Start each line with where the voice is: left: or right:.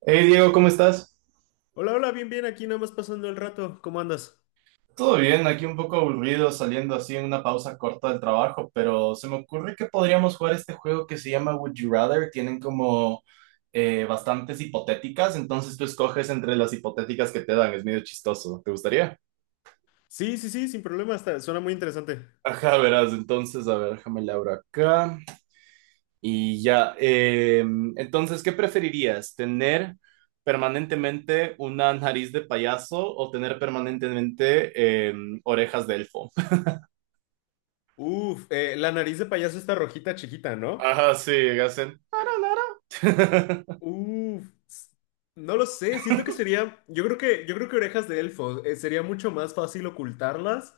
right: Hey Diego, ¿cómo estás?
left: Hola, hola, bien, bien, aquí nada más pasando el rato. ¿Cómo andas?
right: Todo bien, aquí un poco aburrido saliendo así en una pausa corta del trabajo, pero se me ocurre que podríamos jugar este juego que se llama Would You Rather. Tienen como bastantes hipotéticas, entonces tú escoges entre las hipotéticas que te dan, es medio chistoso. ¿Te gustaría?
left: Sí, sí, sí, sin problema, está, suena muy interesante.
right: Ajá, verás, entonces, a ver, déjame la abro acá. Y ya, entonces, ¿qué preferirías? ¿Tener permanentemente una nariz de payaso o tener permanentemente orejas de elfo?
left: Uf, la nariz de payaso está rojita chiquita, ¿no?
right: Ajá, sí, hacen.
left: Uf, no lo sé, siento que sería, yo creo que orejas de elfo, sería mucho más fácil ocultarlas,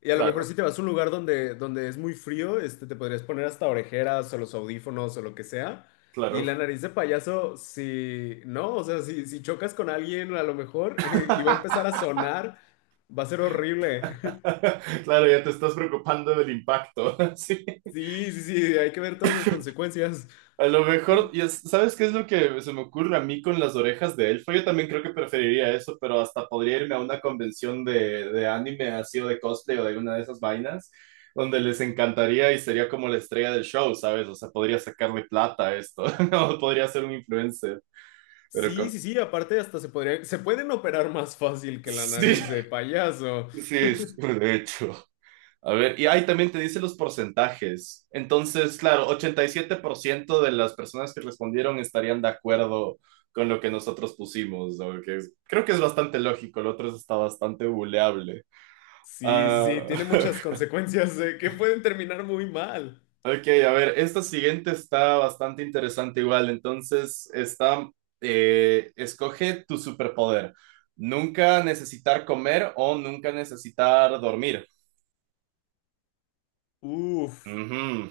left: y a lo mejor
right: Claro,
left: si te vas a un lugar donde es muy frío, este, te podrías poner hasta orejeras o los audífonos o lo que sea. Y la
right: claro.
left: nariz de payaso, si no, o sea, si chocas con alguien a lo mejor y va a empezar a sonar, va a ser horrible.
right: Claro, ya te estás preocupando del impacto. Sí.
left: Sí, sí, sí, hay que ver todas las consecuencias.
right: A lo mejor, ¿sabes qué es lo que se me ocurre a mí con las orejas de elfo? Yo también creo que preferiría eso, pero hasta podría irme a una convención de anime así o de cosplay o de alguna de esas vainas, donde les encantaría y sería como la estrella del show, ¿sabes? O sea, podría sacarle plata a esto, o podría ser un influencer. Pero
left: Sí,
right: con-
left: sí, sí, aparte hasta se podría, se pueden operar más fácil que la
right: sí,
left: nariz de payaso.
right: sí, sí, de hecho. A ver, y ahí también te dice los porcentajes. Entonces, claro, 87% de las personas que respondieron estarían de acuerdo con lo que nosotros pusimos, ¿no? Creo que es bastante lógico, el otro está bastante buleable.
left: Sí,
right: Ah,
left: sí, tiene muchas consecuencias que pueden terminar muy mal.
right: ok, a ver, esta siguiente está bastante interesante igual. Entonces, está, escoge tu superpoder. Nunca necesitar comer o nunca necesitar dormir.
left: Uf,
right: Ujú.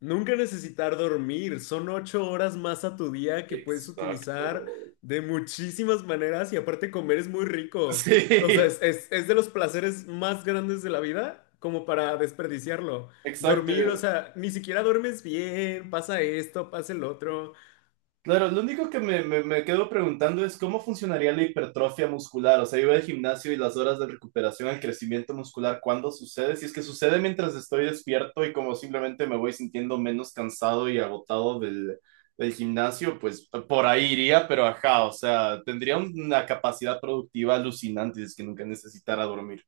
left: nunca necesitar dormir. Son 8 horas más a tu día que puedes utilizar
right: Exacto.
left: de muchísimas maneras, y aparte comer es muy rico. O sea,
right: Sí,
left: es de los placeres más grandes de la vida como para desperdiciarlo. Dormir, o
right: exacto.
left: sea, ni siquiera duermes bien, pasa esto, pasa el otro.
right: Claro, lo único que me quedo preguntando es cómo funcionaría la hipertrofia muscular. O sea, yo voy al gimnasio y las horas de recuperación, el crecimiento muscular, ¿cuándo sucede? Si es que sucede mientras estoy despierto y como simplemente me voy sintiendo menos cansado y agotado del gimnasio, pues por ahí iría, pero ajá, o sea, tendría una capacidad productiva alucinante si es que nunca necesitara dormir.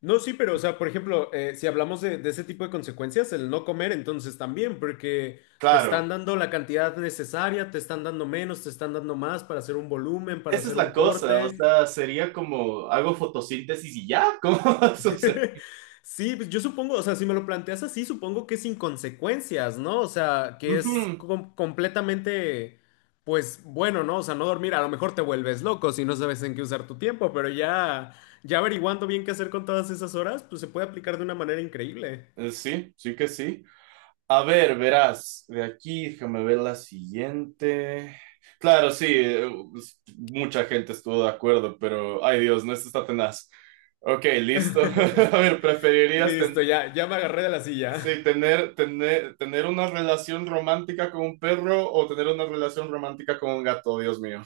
left: No, sí, pero, o sea, por ejemplo, si hablamos de ese tipo de consecuencias, el no comer, entonces también, porque te
right: Claro.
left: están dando la cantidad necesaria, te están dando menos, te están dando más para hacer un volumen, para
right: Esa es
left: hacer un
right: la cosa, o
left: corte.
right: sea, sería como hago fotosíntesis y ya, ¿cómo sucede?
left: Sí, pues yo supongo, o sea, si me lo planteas así, supongo que es sin consecuencias, ¿no? O sea, que es completamente, pues bueno, ¿no? O sea, no dormir, a lo mejor te vuelves loco si no sabes en qué usar tu tiempo, pero ya, ya averiguando bien qué hacer con todas esas horas, pues se puede aplicar de una manera increíble.
right: Sí, sí que sí. A ver, verás, de aquí déjame ver la siguiente. Claro, sí, mucha gente estuvo de acuerdo, pero ay Dios, no, esto está tenaz. Ok, listo. A ver, ¿preferirías
left: Listo, ya, ya me agarré de la
right: sí,
left: silla.
right: tener una relación romántica con un perro o tener una relación romántica con un gato? Dios mío.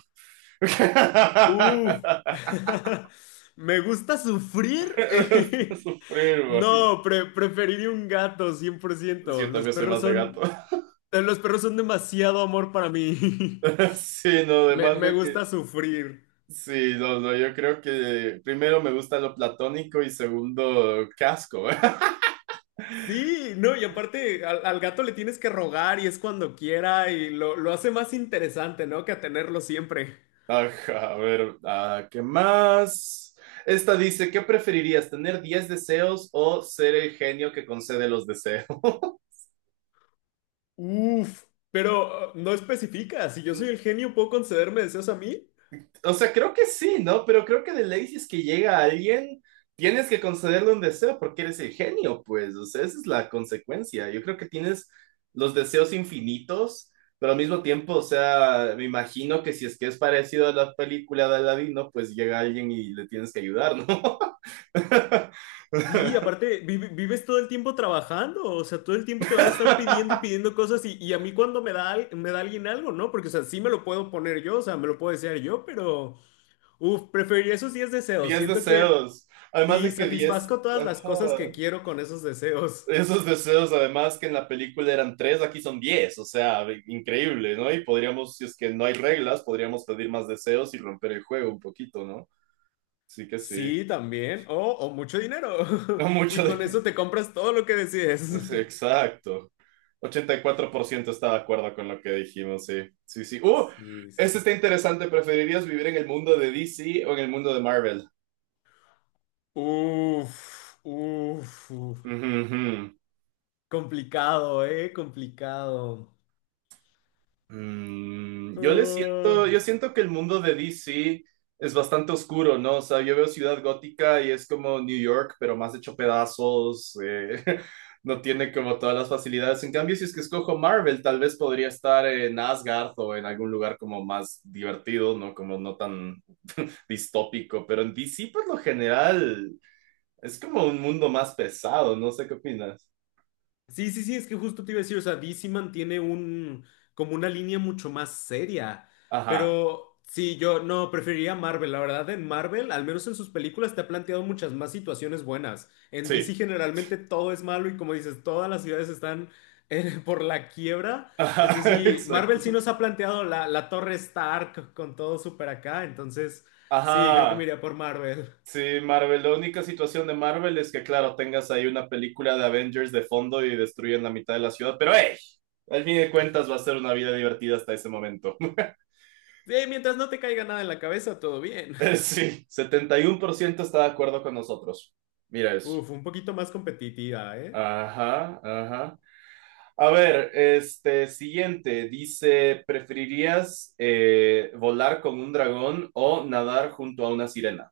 left: Uf. Me gusta sufrir.
right: Esto es sufrir, bro.
left: No, preferiría un gato, cien por
right: Sí,
left: ciento.
right: yo también soy más de gato.
left: Los perros son demasiado amor para mí.
right: Sí, no,
left: Me,
right: además
left: me
right: de que...
left: gusta sufrir.
right: Sí, no, no, yo creo que primero me gusta lo platónico y segundo casco.
left: Sí, no, y aparte al gato le tienes que rogar y es cuando quiera y lo hace más interesante, ¿no? Que a tenerlo siempre.
right: Ajá, a ver, ah, ¿qué más? Esta dice, ¿qué preferirías, tener 10 deseos o ser el genio que concede los deseos?
left: Uf, pero no especifica. Si yo soy el genio, ¿puedo concederme deseos a mí?
right: O sea, creo que sí, ¿no? Pero creo que de ley si es que llega alguien, tienes que concederle un deseo porque eres el genio, pues. O sea, esa es la consecuencia. Yo creo que tienes los deseos infinitos, pero al mismo tiempo, o sea, me imagino que si es que es parecido a la película de Aladino, pues llega alguien y le tienes que ayudar, ¿no?
left: Sí, aparte, vives todo el tiempo trabajando, o sea, todo el tiempo te van a estar pidiendo y pidiendo cosas, y a mí cuando me da, me da alguien algo, ¿no? Porque, o sea, sí me lo puedo poner yo, o sea, me lo puedo desear yo, pero, uff, preferiría esos 10 deseos.
right: Diez
left: Siento que
right: deseos. Además
left: sí,
right: de que 10...
left: satisfazco todas las
right: Ajá.
left: cosas que quiero con esos deseos.
right: Esos deseos, además que en la película eran tres, aquí son 10, o sea, increíble, ¿no? Y podríamos, si es que no hay reglas, podríamos pedir más deseos y romper el juego un poquito, ¿no? Sí que sí.
left: Sí, también, o mucho dinero.
right: No mucho
left: Y con
right: de...
left: eso te compras todo lo que decides.
right: Sí, exacto. 84% está de acuerdo con lo que dijimos, sí. Sí, sí. ¡Uh!
left: Sí, sí,
right: Este
left: sí.
right: está interesante. ¿Preferirías vivir en el mundo de DC o en el mundo de Marvel?
left: Uf, uf, uf.
right: Ujú, ujú.
left: Complicado, ¿eh? Complicado.
right: Mm, yo
left: Ah,
right: siento que el mundo de DC es bastante oscuro, ¿no? O sea, yo veo Ciudad Gótica y es como New York, pero más hecho pedazos, no tiene como todas las facilidades. En cambio, si es que escojo Marvel, tal vez podría estar en Asgard o en algún lugar como más divertido, ¿no? Como no tan distópico, pero en DC por lo general es como un mundo más pesado, no sé qué opinas.
left: sí, sí, sí, es que justo te iba a decir, o sea, DC mantiene un, como una línea mucho más seria,
right: Ajá,
left: pero sí, yo no, preferiría Marvel, la verdad. En Marvel, al menos en sus películas, te ha planteado muchas más situaciones buenas. En DC
right: sí.
left: generalmente todo es malo, y como dices, todas las ciudades están por la quiebra. Entonces
right: Ajá,
left: sí, Marvel sí
right: exacto.
left: nos ha planteado la, la Torre Stark con todo súper acá, entonces sí, creo que me
right: Ajá,
left: iría por Marvel.
right: sí, Marvel, la única situación de Marvel es que, claro, tengas ahí una película de Avengers de fondo y destruyen la mitad de la ciudad, pero ¡hey! Al fin de cuentas va a ser una vida divertida hasta ese momento.
left: Sí, mientras no te caiga nada en la cabeza, todo bien.
right: Sí, 71% está de acuerdo con nosotros. Mira eso.
left: Uf, un poquito más competitiva, ¿eh?
right: Ajá, ajá. A ver, este siguiente dice, ¿preferirías volar con un dragón o nadar junto a una sirena?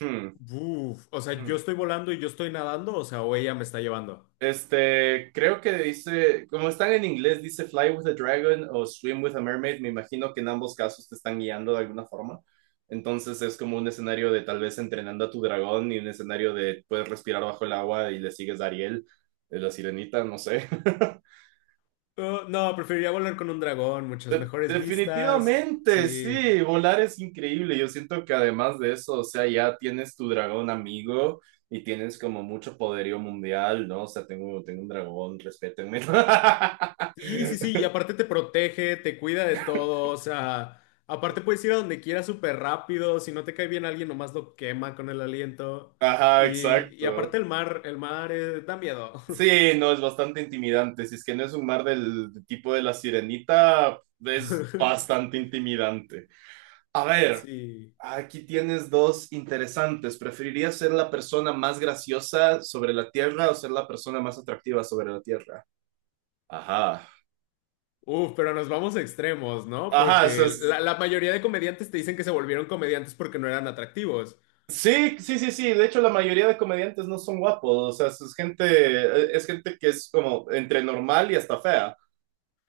right: Hmm,
left: Uf, o sea,
right: hmm.
left: yo estoy volando y yo estoy nadando, o sea, o ella me está llevando.
right: Este, creo que dice, como están en inglés, dice Fly with a Dragon o Swim with a Mermaid. Me imagino que en ambos casos te están guiando de alguna forma. Entonces es como un escenario de tal vez entrenando a tu dragón y un escenario de puedes respirar bajo el agua y le sigues a Ariel, la sirenita, no sé.
left: No, preferiría volar con un dragón, muchas mejores vistas.
right: Definitivamente,
left: Sí.
right: sí, volar es increíble. Yo siento que además de eso, o sea, ya tienes tu dragón amigo y tienes como mucho poderío mundial, ¿no? O sea, tengo un dragón, respétenme.
left: Sí, sí, sí, y aparte te protege, te cuida de todo, o sea, aparte puedes ir a donde quieras súper rápido, si no te cae bien alguien, nomás lo quema con el aliento.
right: Ajá,
left: Y aparte
right: exacto.
left: el mar da miedo.
right: Sí, no, es bastante intimidante. Si es que no es un mar del tipo de la sirenita, es bastante intimidante. A ver,
left: Sí.
right: aquí tienes dos interesantes. ¿Preferirías ser la persona más graciosa sobre la Tierra o ser la persona más atractiva sobre la Tierra? Ajá.
left: Uf, pero nos vamos a extremos, ¿no?
right: Ajá, eso
left: Porque
right: es...
left: la mayoría de comediantes te dicen que se volvieron comediantes porque no eran atractivos.
right: Sí, sí, sí, sí. De hecho, la mayoría de comediantes no son guapos. O sea, es gente que es como entre normal y hasta fea.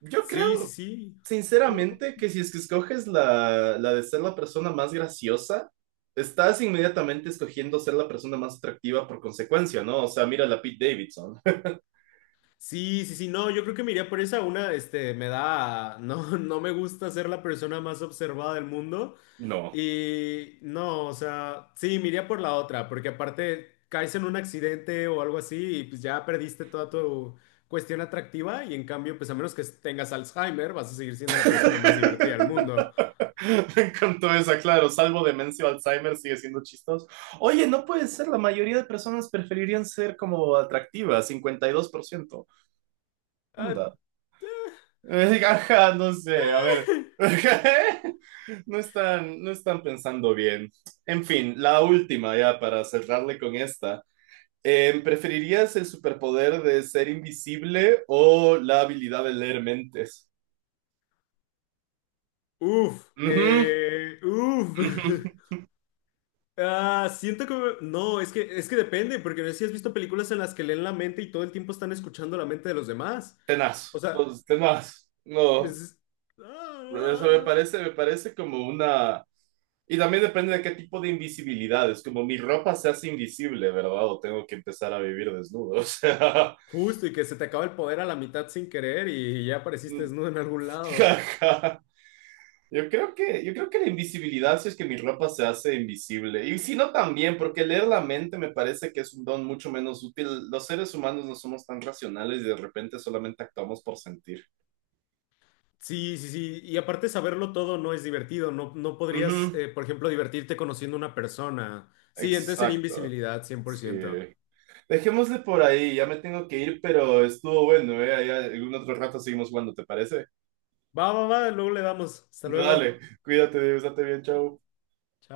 right: Yo
left: Sí, sí,
right: creo,
left: sí. Mm.
right: sinceramente que si es que escoges la de ser la persona más graciosa, estás inmediatamente escogiendo ser la persona más atractiva por consecuencia, ¿no? O sea, mira la Pete Davidson.
left: Sí, sí, sí, no, yo creo que me iría por esa una, este, me da, no, no me gusta ser la persona más observada del mundo,
right: No.
left: y no, o sea, sí, me iría por la otra, porque aparte caes en un accidente o algo así y pues ya perdiste toda tu cuestión atractiva, y en cambio, pues a menos que tengas Alzheimer, vas a seguir siendo la persona más divertida del mundo.
right: Me encantó esa, claro, salvo demencia o Alzheimer, sigue siendo chistoso. Oye, no puede ser, la mayoría de personas preferirían ser como atractivas, 52%.
left: Ah,
right: Anda.
left: eh.
right: Ajá, no sé, a ver. No están, no están pensando bien. En fin, la última ya para cerrarle con esta. ¿Preferirías el superpoder de ser invisible o la habilidad de leer mentes?
left: Uf,
right: Ujú,
left: uf.
right: ujú.
left: Ah, siento que... No, es que depende, porque no sé si has visto películas en las que leen la mente y todo el tiempo están escuchando la mente de los demás. O
right: Tenaz,
left: sea,
right: pues, tenaz. No,
left: es-
right: eso me
left: ah,
right: parece, me parece como una... Y también depende de qué tipo de invisibilidad. Es como mi ropa se hace invisible, ¿verdad? O tengo que empezar a vivir desnudo. O
left: justo y que se te acaba el poder a la mitad sin querer y ya
right: sea,
left: apareciste desnudo en algún lado.
right: Jaja. Yo creo que la invisibilidad, si es que mi ropa se hace invisible. Y si no también, porque leer la mente me parece que es un don mucho menos útil. Los seres humanos no somos tan racionales y de repente solamente actuamos por sentir.
left: Sí, sí, sí. Y aparte saberlo todo no es divertido. No, no podrías,
right: Ujú,
left: por ejemplo, divertirte conociendo una persona. Sí, entonces sería
right: exacto.
left: invisibilidad, 100%.
right: Sí. Dejémosle por ahí, ya me tengo que ir, pero estuvo bueno, ¿eh? Ahí algún otro rato seguimos jugando, ¿te parece?
left: Va, va, va, luego le damos. Hasta
right: Dale,
left: luego.
right: cuídate, Dios, date bien, chao.
left: Chao.